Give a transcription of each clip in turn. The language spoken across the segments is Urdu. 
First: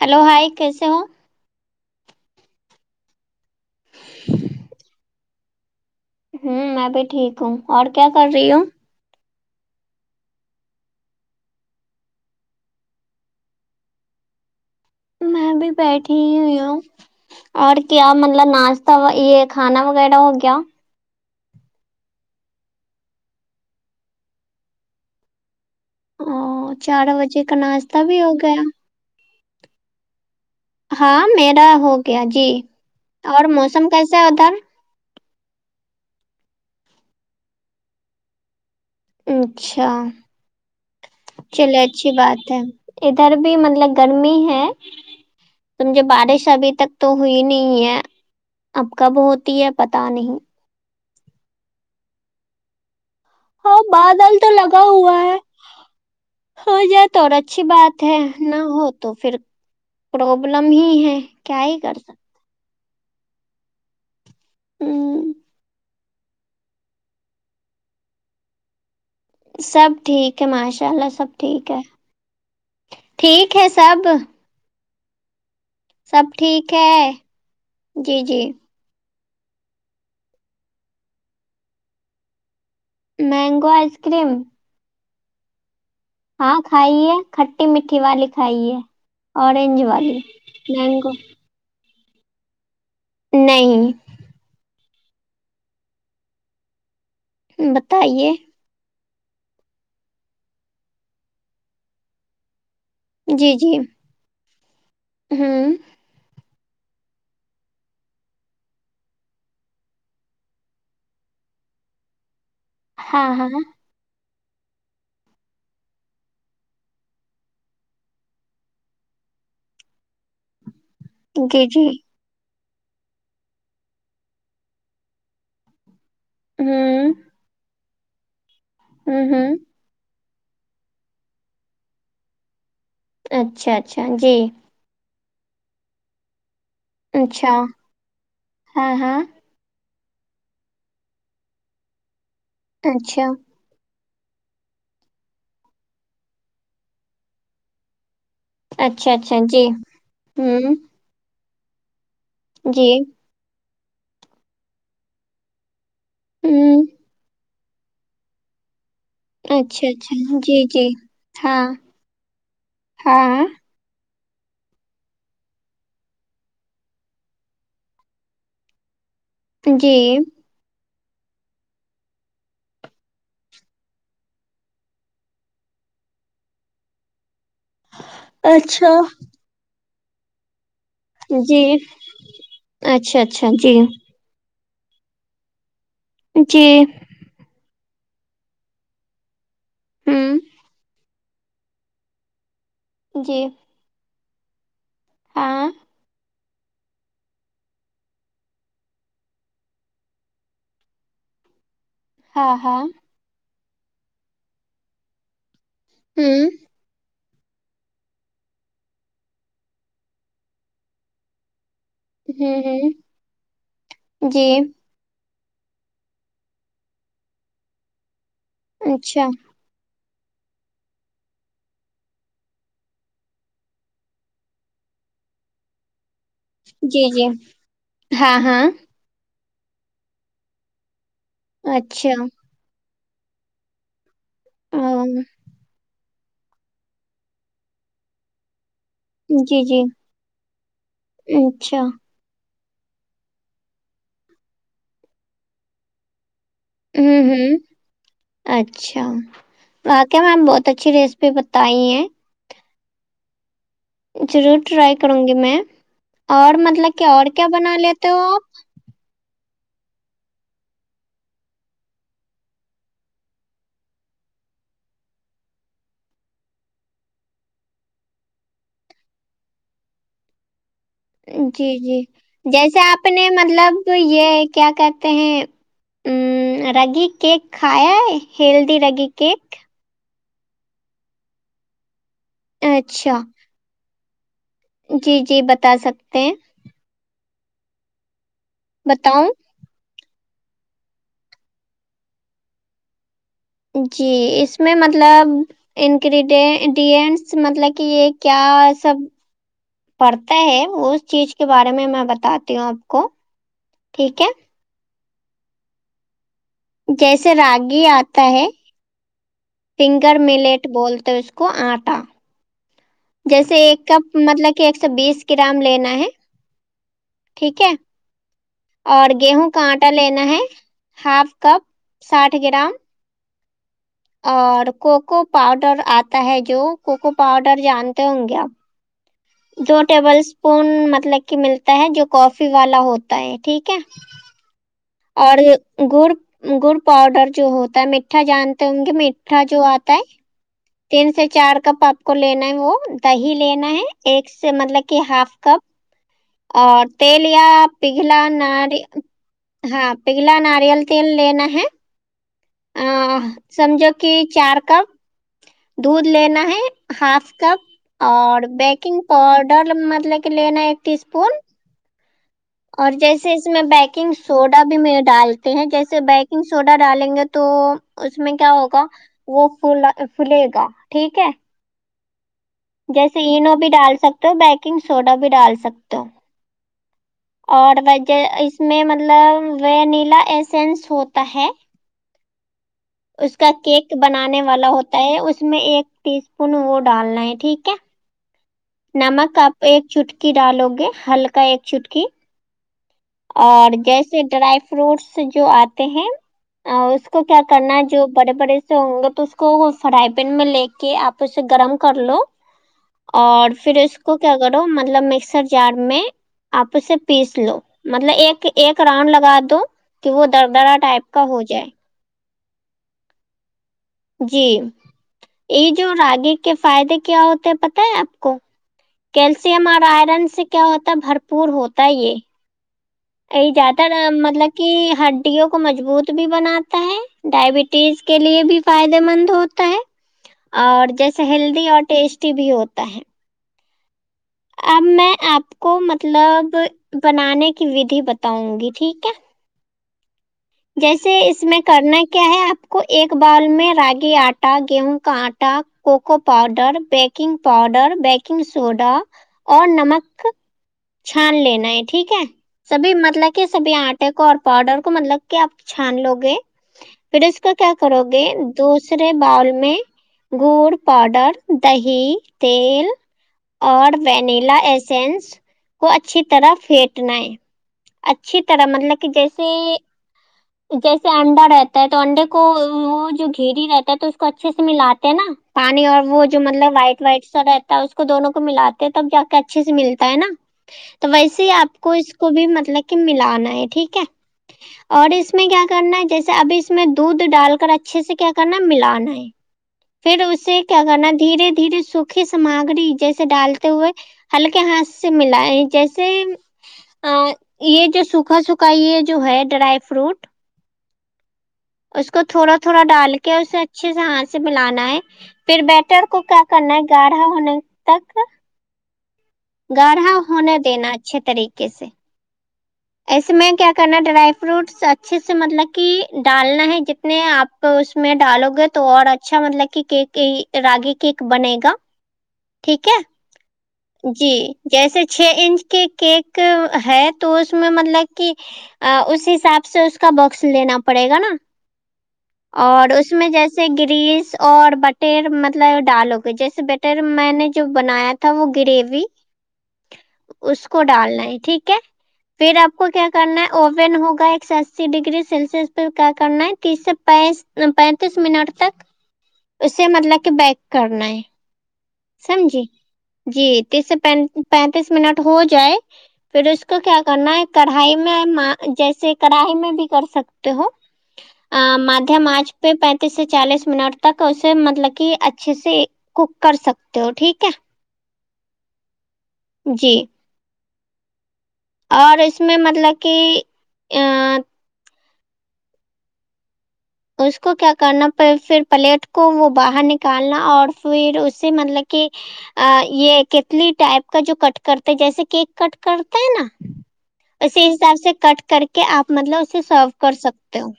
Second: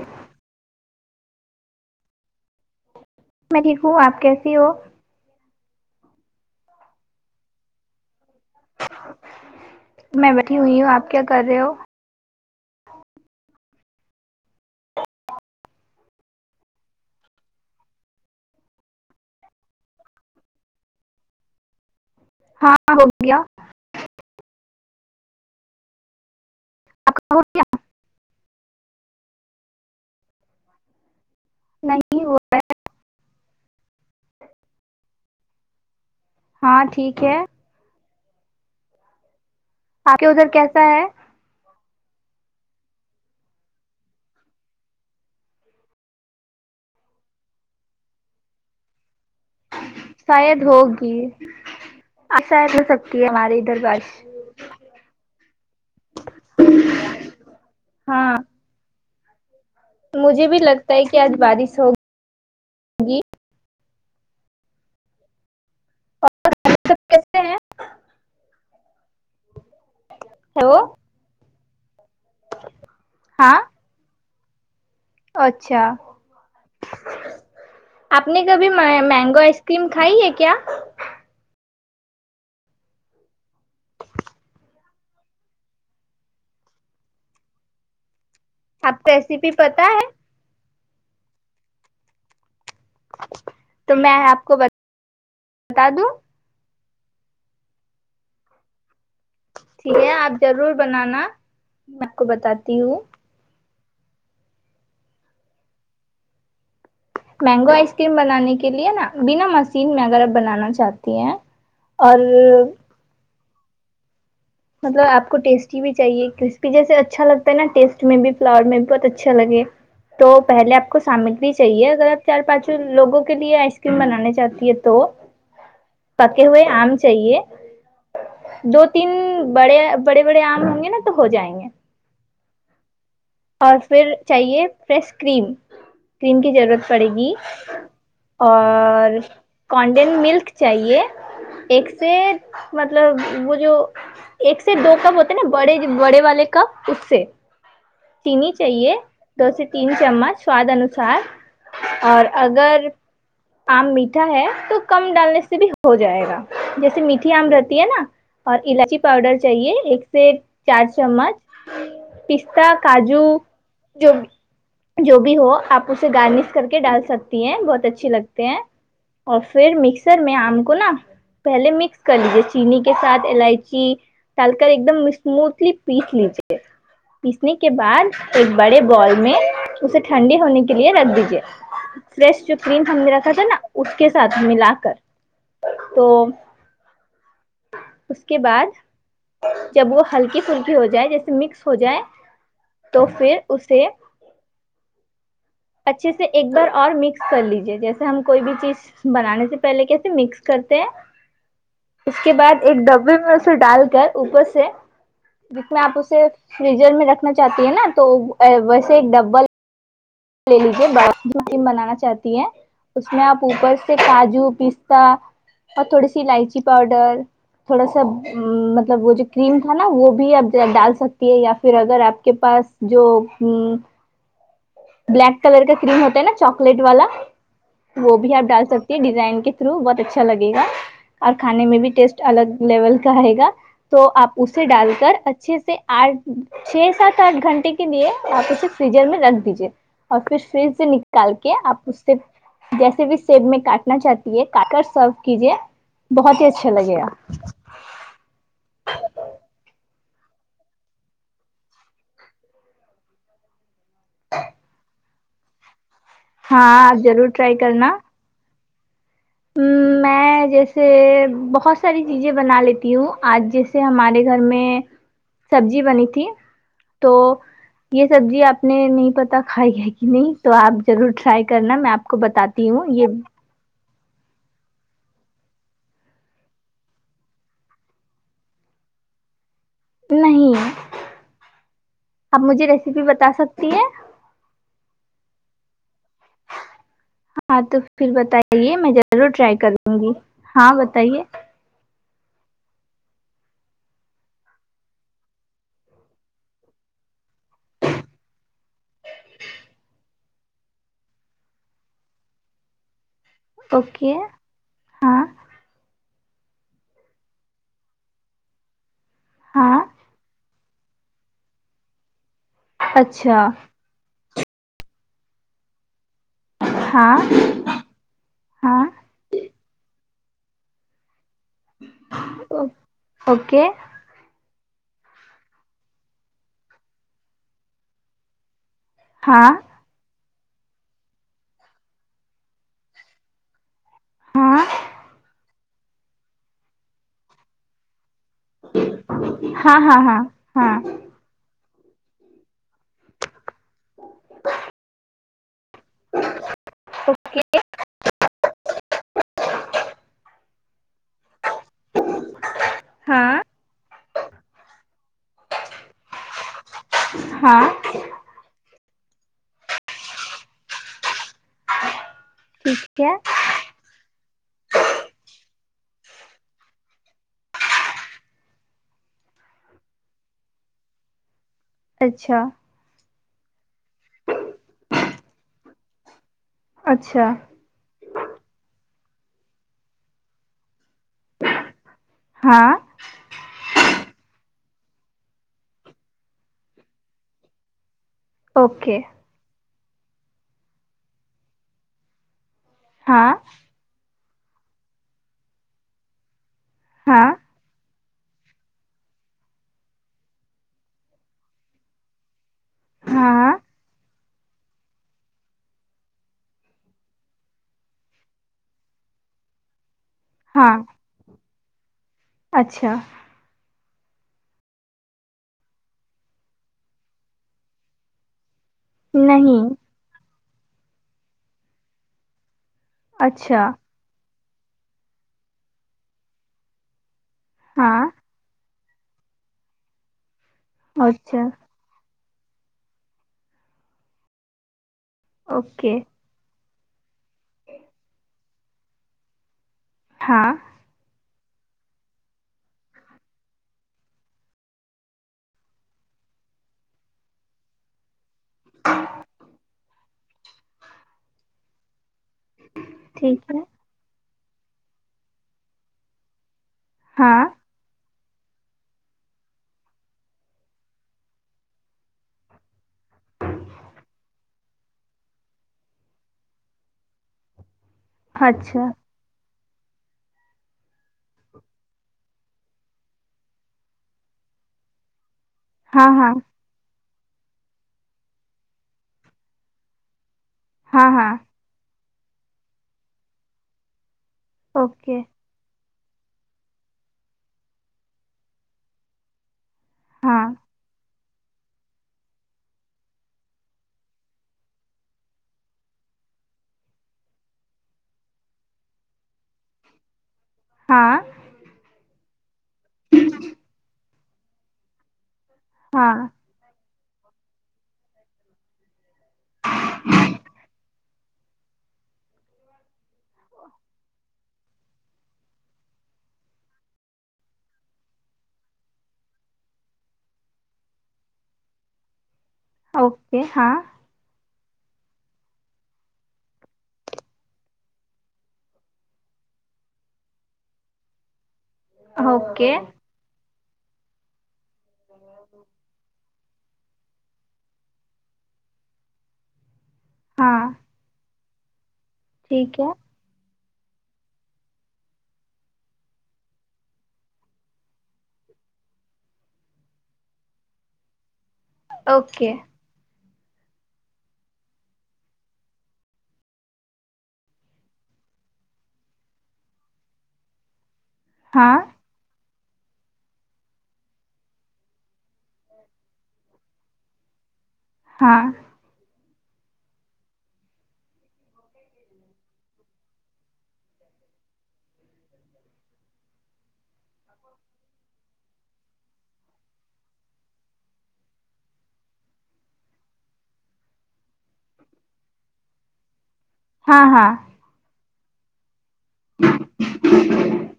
ہیلو ہائی کیسے ہوں میں ٹھیک ہوں آپ کیسی ہو ہوں میں بھی ٹھیک ہوں اور کیا کر رہی ہوں میں بیٹھی ہوئی ہوں آپ کیا کر رہے ہو میں بھی بیٹھی ہوئی ہوں اور کیا مطلب ناشتہ یہ کھانا وغیرہ ہو گیا ہاں ہو گیا ہاں چار آپ ہو بجے کا گیا ناشتاہ بھی ہو گیا ہاں میرا ہو گیا نہیں ہوا جی اور موسم کیسا ہے ادھر ہاں ٹھیک ہے اچھا آپ کے ادھر کیسا ہے چلے اچھی بات ہے ادھر بھی مطلب گرمی ہے کیونکہ بارش ابھی تک تو ہوئی نہیں ہے اب کب ہوتی ہے پتا نہیں شاید ہوگی اپ سہ نہ سکتی ہے وہاں ہاں بادل تو لگا ہوا ہے ہو جائے تو اور اچھی بات ہے ہاں نہ ہو تو پھر مجھے بھی پربلم ہی لگتا ہے کہ آج کیا ہی بارش کر سکتے ہوگی ھمم سب کیسے ہیں سب ٹھیک ہے ہیلو ماشاء اللہ سب ٹھیک ہے ہاں ٹھیک ہے سب اچھا سب ٹھیک ہے جی آپ جی نے کبھی میں مینگو آئس کریم کھائی ہے کیا مینگو آئس کریم ہاں کھائی ہے کھٹی میٹھی والی کھائی ہے آپ کو ریسیپی اورنج پتا ہے والی منگو نہیں تو میں آپ کو بت بتا دوں بتائیے ٹھیک ہے آپ ضرور بنانا میں آپ کو بتاتی ہوں جی جی ھمم مینگو آئس کریم بنانے کے لیے نا بنا مشین میں اگر آپ بنانا چاہتی ہیں اور ہاں ہاں مطلب آپ کو ٹیسٹی بھی چاہیے کرسپی جیسے اچھا لگتا ہے نا ٹیسٹ میں بھی فلاور میں بھی بہت اچھا لگے تو پہلے آپ کو سامگری جی جی چاہیے اگر آپ چار پانچوں لوگوں کے لیے آئس کریم بنانے چاہتی ہے تو پکے ہوئے آم ہوں چاہے دو تین ہوں ہوں بڑے بڑے بڑے آم ہوں گے نا تو ہو جائیں گے اچھا اور اچھا پھر جی چاہیے فریش کریم کریم کی ضرورت پڑے گی اچھا ہاں ہاں اور کوانڈین ملک چاہیے ایک سے مطلب اچھا وہ جو ایک سے دو کپ ہوتے ہیں نا بڑے بڑے والے کپ اس سے چینی چاہیے اچھا اچھا دو سے جی تین چمچ سواد ہوں انوس سار اور اگر جی آم میٹھا ہے تو کم ڈالنے سے بھی ہو جائے گا ہوں جیسے میٹھی آم رہتی ہے نا اور الائچی پاؤڈر چاہیے اچھا ایک اچھا سے جی چار جی چمچ ہاں پستا کاجو ہاں جو بھی جو بھی ہو آپ اسے گارنش کر کے ڈال سکتی ہیں بہت اچھے لگتے ہیں اور پھر جی مکسر میں آم کو نا پہلے مکس کر لیجے چینی کے ساتھ الائچی ڈال کر ایک دم اسموتھلی پیس لیجیے پیسنے کے بعد ایک بڑے اچھا بال میں اسے ٹھنڈے ہونے کے لیے رک دیجے جی فریش جو کریم ہم نے اچھا رکھا تھا اچھا نا جی اس کے ساتھ ملا کر تو چی اس کے بعد جب وہ ہوں ہلکی پلکی ہو جائے جیسے مکس ہو جائے تو پھر جی اسے ہاں اچھے سے ایک بار اور مکس کر لیجے جیسے ہم کوئی بھی چیز بنانے سے پہلے کیسے مکس کرتے ہیں اس کے ہاں بعد ایک ہاں ڈبے میں اسے ڈال کر اوپر سے جس میں آپ اسے ہوں فریزر میں رکھنا چاہتی ہے نا تو ویسے ایک ڈبل لے لیجے بعد میں آئس کریم بنانا چاہتی ہے ہوں ہوں اپر سے کاجو جی پستا اور تھوڑی سی الائچی پاؤڈر تھوڑا سا مطلب وہ جو اچھا کریم ہے نا وہ بھی آپ ڈال سکتی ہے یا پھر اگر آپ کے پاس جو ہم بلیک کلر کا کریم ہوتا ہے نا چاکلیٹ والا جی جی وہ بھی ہاں آپ ہاں ڈال سکتے ڈیزائن کے تھرو بہت اچھا لگےا اور کھانے میں بھی اچھا ٹیسٹ الگ لیول کا ہے گا تو آپ اسے ڈال آم، کر اچھے سے آٹھ چھ سات آٹھ گھنٹے کے لیے آپ اسے فریجر میں رکھ جی دیجیے جی اور پھر فریج سے نکال کے آپ اچھا اس جیسے بھی سیب میں کاٹنا چاہتی ہے کاٹ کر سرو کیجیے بہت ہی اچھا لگے گا ھمم ھمم اچھا واقع میم بہت اچھی ریسیپی بتائی ہیں ضرور ٹرائی کروں گی میں اور ہاں آپ مطلب کہ اور ضرور کیا ٹرائی بنا کرنا لیتے ہو آپ میں جیسے بہت ساری چیزیں بنا لیتی ہوں آج جیسے ہمارے گھر میں سبزی بنی تھی تو یہ سبزی آپ نے نہیں پتا کھائی ہے کہ نہیں تو آپ ضرور ٹرائی کرنا جی میں جی آپ کو بتاتی جیسے ہوں آپ یہ نے مطلب تو یہ کیا کہتے ہیں ام رگی کیک کھایا ہے ہیلدی رگی کیک نہیں آپ مجھے ریسیپی اچھا بتا سکتی ہیں جی جی بتا سکتے ہیں ہاں تو پھر بتائیے میں ضرور بتاؤں ٹرائی کروں گی ہاں بتائیے جی اس میں مطلب انگریڈینڈینٹس مطلب کہ یہ کیا سب پڑھتا ہے اس چیز کے بارے میں میں بتاتی ہوں آپ کو اوکے ٹھیک ہے ہاں جیسے راگی آتا ہے ہاں فنگر ملیٹ بولتے اس کو آٹا اچھا جیسے ایک کپ مطلب کہ ایک سو بیس گرام لینا ہے ہاں ٹھیک ہے ہاں اور گیہوں کا آٹا لینا ہے ہاف کپ ساٹھ گرام اوکے اور کوکو پاؤڈر آتا ہے جو کوکو پاؤڈر جانتے ہوں گے آپ ہاں دو ٹیبل اسپون مطلب کہ ملتا ہے جو کافی والا ہوتا ہے ٹھیک ہے ہاں اور گڑ گڑ پاؤڈر جو ہوتا ہے میٹ ٹھا جانتے ہوں گے میٹھا جو ہاں آتا ہے ہاں ہاں تین سے چار کپ آپ کو لینا ہے وہ دہی لینا ہے ایک سے مطلب کہ ہاف کپ اور تیل ہاں یا پگھلا ناری ہاں پیگلا ناریل تیل لینا ہے آ, ہاں سمجھو کی چار کپ دودھ لینا ہے ہاف ہاں کپ اور بیکنگ پاؤڈر مطلب کہ لینا ہے ایک ٹی اسپون اور ٹھیک ہے جیسے اس میں بیکنگ سوڈا بھی میں ڈالتے ہیں جیسے بیکنگ سوڈا ڈالیں گے تو اس میں کیا ہوگا وہ پھولا پھلے گا ٹھیک ہے اچھا جیسے اینو بھی ڈال سکتے ہو بیکنگ سوڈا بھی ڈال سکتے ہو اچھا اور ویسے اس میں مطلب وینیلا ایسینس ہوتا ہے ہاں اس کا کیک بنانے والا ہوتا ہے اس میں ایک ٹی اسپون وہ ڈالنا ہے ٹھیک ہے اوکے نمک آپ ایک چٹکی ڈالو گے ہلکا ایک چٹکی ہاں اور جیسے ڈرائی فروٹس جو آتے ہیں آ اس کو ہاں کیا کرنا ہے جو بڑے بڑے ہو گے تو اس کو فرائی پین میں لے کے آپ اسے گرم کر لو اور ہاں پھر اس کو کیا کرو مطلب مکسر جار میں آپ اسے پیس لو مطلب ایک ایک راؤنڈ لگا دو کہ وہ در ہاں درا ٹائپ کا ہو جائے اچھا جی یے جو راگی کے فائدے کیا ہوتے ہیں پتہ ہے آپ کو کیلشیم نہیں اور آئرن سے کیا ہوتا ہے بھر پور ہوتا ہے یے یے اچھا زیادہ تر مطلب کی ہڈیوں کو مضبوط بھی بناتا ہے ڈائبٹیز ہاں کے لیے بھی فائدے مند ہوتا ہے اور جیسے اچھا ہیلدی اور ٹیسٹی بھی ہوتا ہے اب میں آپ کو اوکے مطلب بنانے کی ودھی بتاؤں گی ٹھیک ہے ہاں جیسے اس میں کرنا کیا ہے آپ کو ایک باول میں راگی آٹا گیہوں کا آٹا cocoa powder baking powder baking soda اور نمک چھان لینا ہے ٹھیک ہے سبھی مطلب کہ ٹھیک ہے سبھی آٹے کو اور پاؤڈر کو مطلب کہ آپ چھان لو گے پھر اس ہاں کا کیا کرو گے دوسرے باول میں گڈ پاؤڈر دہی تیل اور وینیلا ایسینس کو اچھی طرح پھیٹنا ہے اچھی طرح اچھا مطلب کی جیسے جیسے انڈا رہتا ہے تو انڈے کو وہ جو گھیری رہتا ہے تو اس کو اچھے سے ملاتے ہیں نا پانی اور ہاں وہ ہاں جو مطلب وائٹ وائٹ سا رہتا ہے اس کو دونوں کو ملاتے ہیں تب جا کے اچھے سے ملتا ہے نا تو ہاں ہاں ویسے ہی آپ کو اس کو بھی مطلب کہ ملانا ہے ٹھیک ہے اور اوکے اس میں کیا کرنا ہے جیسے ابھی اس میں دودھ ڈال کر اچھے سے کیا کرنا ہے ملانا ہے پھر ہاں اسے کیا کرنا دھیرے دھیرے سوکھی سامگری جیسے ڈالتے ہوئے ہلکے ہاتھ سے ملائے جیسے اا یہ جو سوکھا سوکھا یہ جو ہے ڈرائی فروٹ ہاں اس کو تھوڑا تھوڑا ڈال کے اسے اچھے سے ہاتھ سے ملانا ہے پھر بیٹر ہاں کو کرنا ہے گاڑھا ہونے تک گاڑھا ہونے دینا اچھے طریقے سے ایسے میں کیا کرنا ڈرائی فروٹس اچھے سے مطلب کہ ڈالنا ہے جتنے آپ اس میں ڈالو گے تو اور اچھا مطلب کہ کیک راگی کیک بنے گا ٹھیک ہے اوکے ہاں جی جیسے چھ انچ کے کیک ہے تو اس میں مطلب کہ اس حساب سے اس کا باکس لینا پڑے گا نا اوکے اور اس میں جیسے گریس اور بٹیر مطلب ڈالو جیسے بیٹر میں نے جو بنایا تھا وہ گریوی ہاں اس کو ڈالنا ہے ٹھیک ہے پھر آپ ٹھیک کو ہے کیا کرنا ہے اوون ہوگا ایک سو اسی ڈگری سیلسیس پے کیا کرنا ہے تیس سے پینس پینتیس منٹ تک اسے مطلب کہ بیک کرنا ہے اوکے سمجی جی تیس سے پینتیس منٹ ہو جائے پھر اس کو کیا کرنا ہے کڑھائی میں جیسے کڑھائی میں بھی کر سکتے ہو آ ہاں م آچ پہ پینتیس سے چالیس منٹ تک اسے مطلب کہ اچھے سے کوک کر سکتے تو ٹھیک ہے ہاں جی اور اس میں مطلب کہ ا اس کو کیا کرنا پھر پلیٹ کو وہ باہر نکالنا اور پھر اس سے مطلب کہ یہ کتنی ٹائپ کا جو کٹ کرتے جیسے کیک کٹ کرتا ہے نا ہاں ہاں اسی حساب سے کٹ کر کے آپ مطلب اسے سرو کر سکتے ہو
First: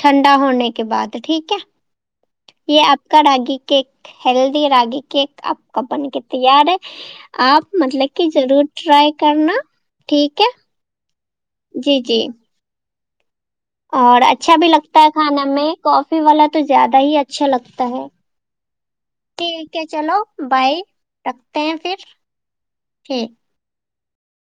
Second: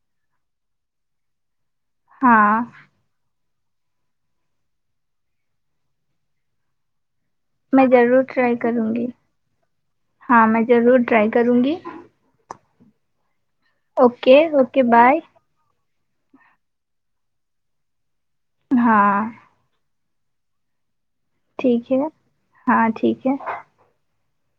ٹھنڈا ہونے کے بعد ٹھیک ہے ہاں یہ آپ کا ragi cake healthy ragi cake آپ کا بن کے تیار ہے آپ میں مطلب کہ ٹرائی ضرور کروں گی ٹرائی کرنا ٹھیک ہاں ہے میں ضرور ٹرائی کروں گی جی جی اور اوکے اچھا بھی اوکے لگتا ہے بائے کھانے میں کافی والا تو زیادہ ہی اچھا لگتا ہے ہاں ٹھیک ہے چلو بائی رکھتے ہیں ٹھیک پھر ہے ہاں ٹھیک ہے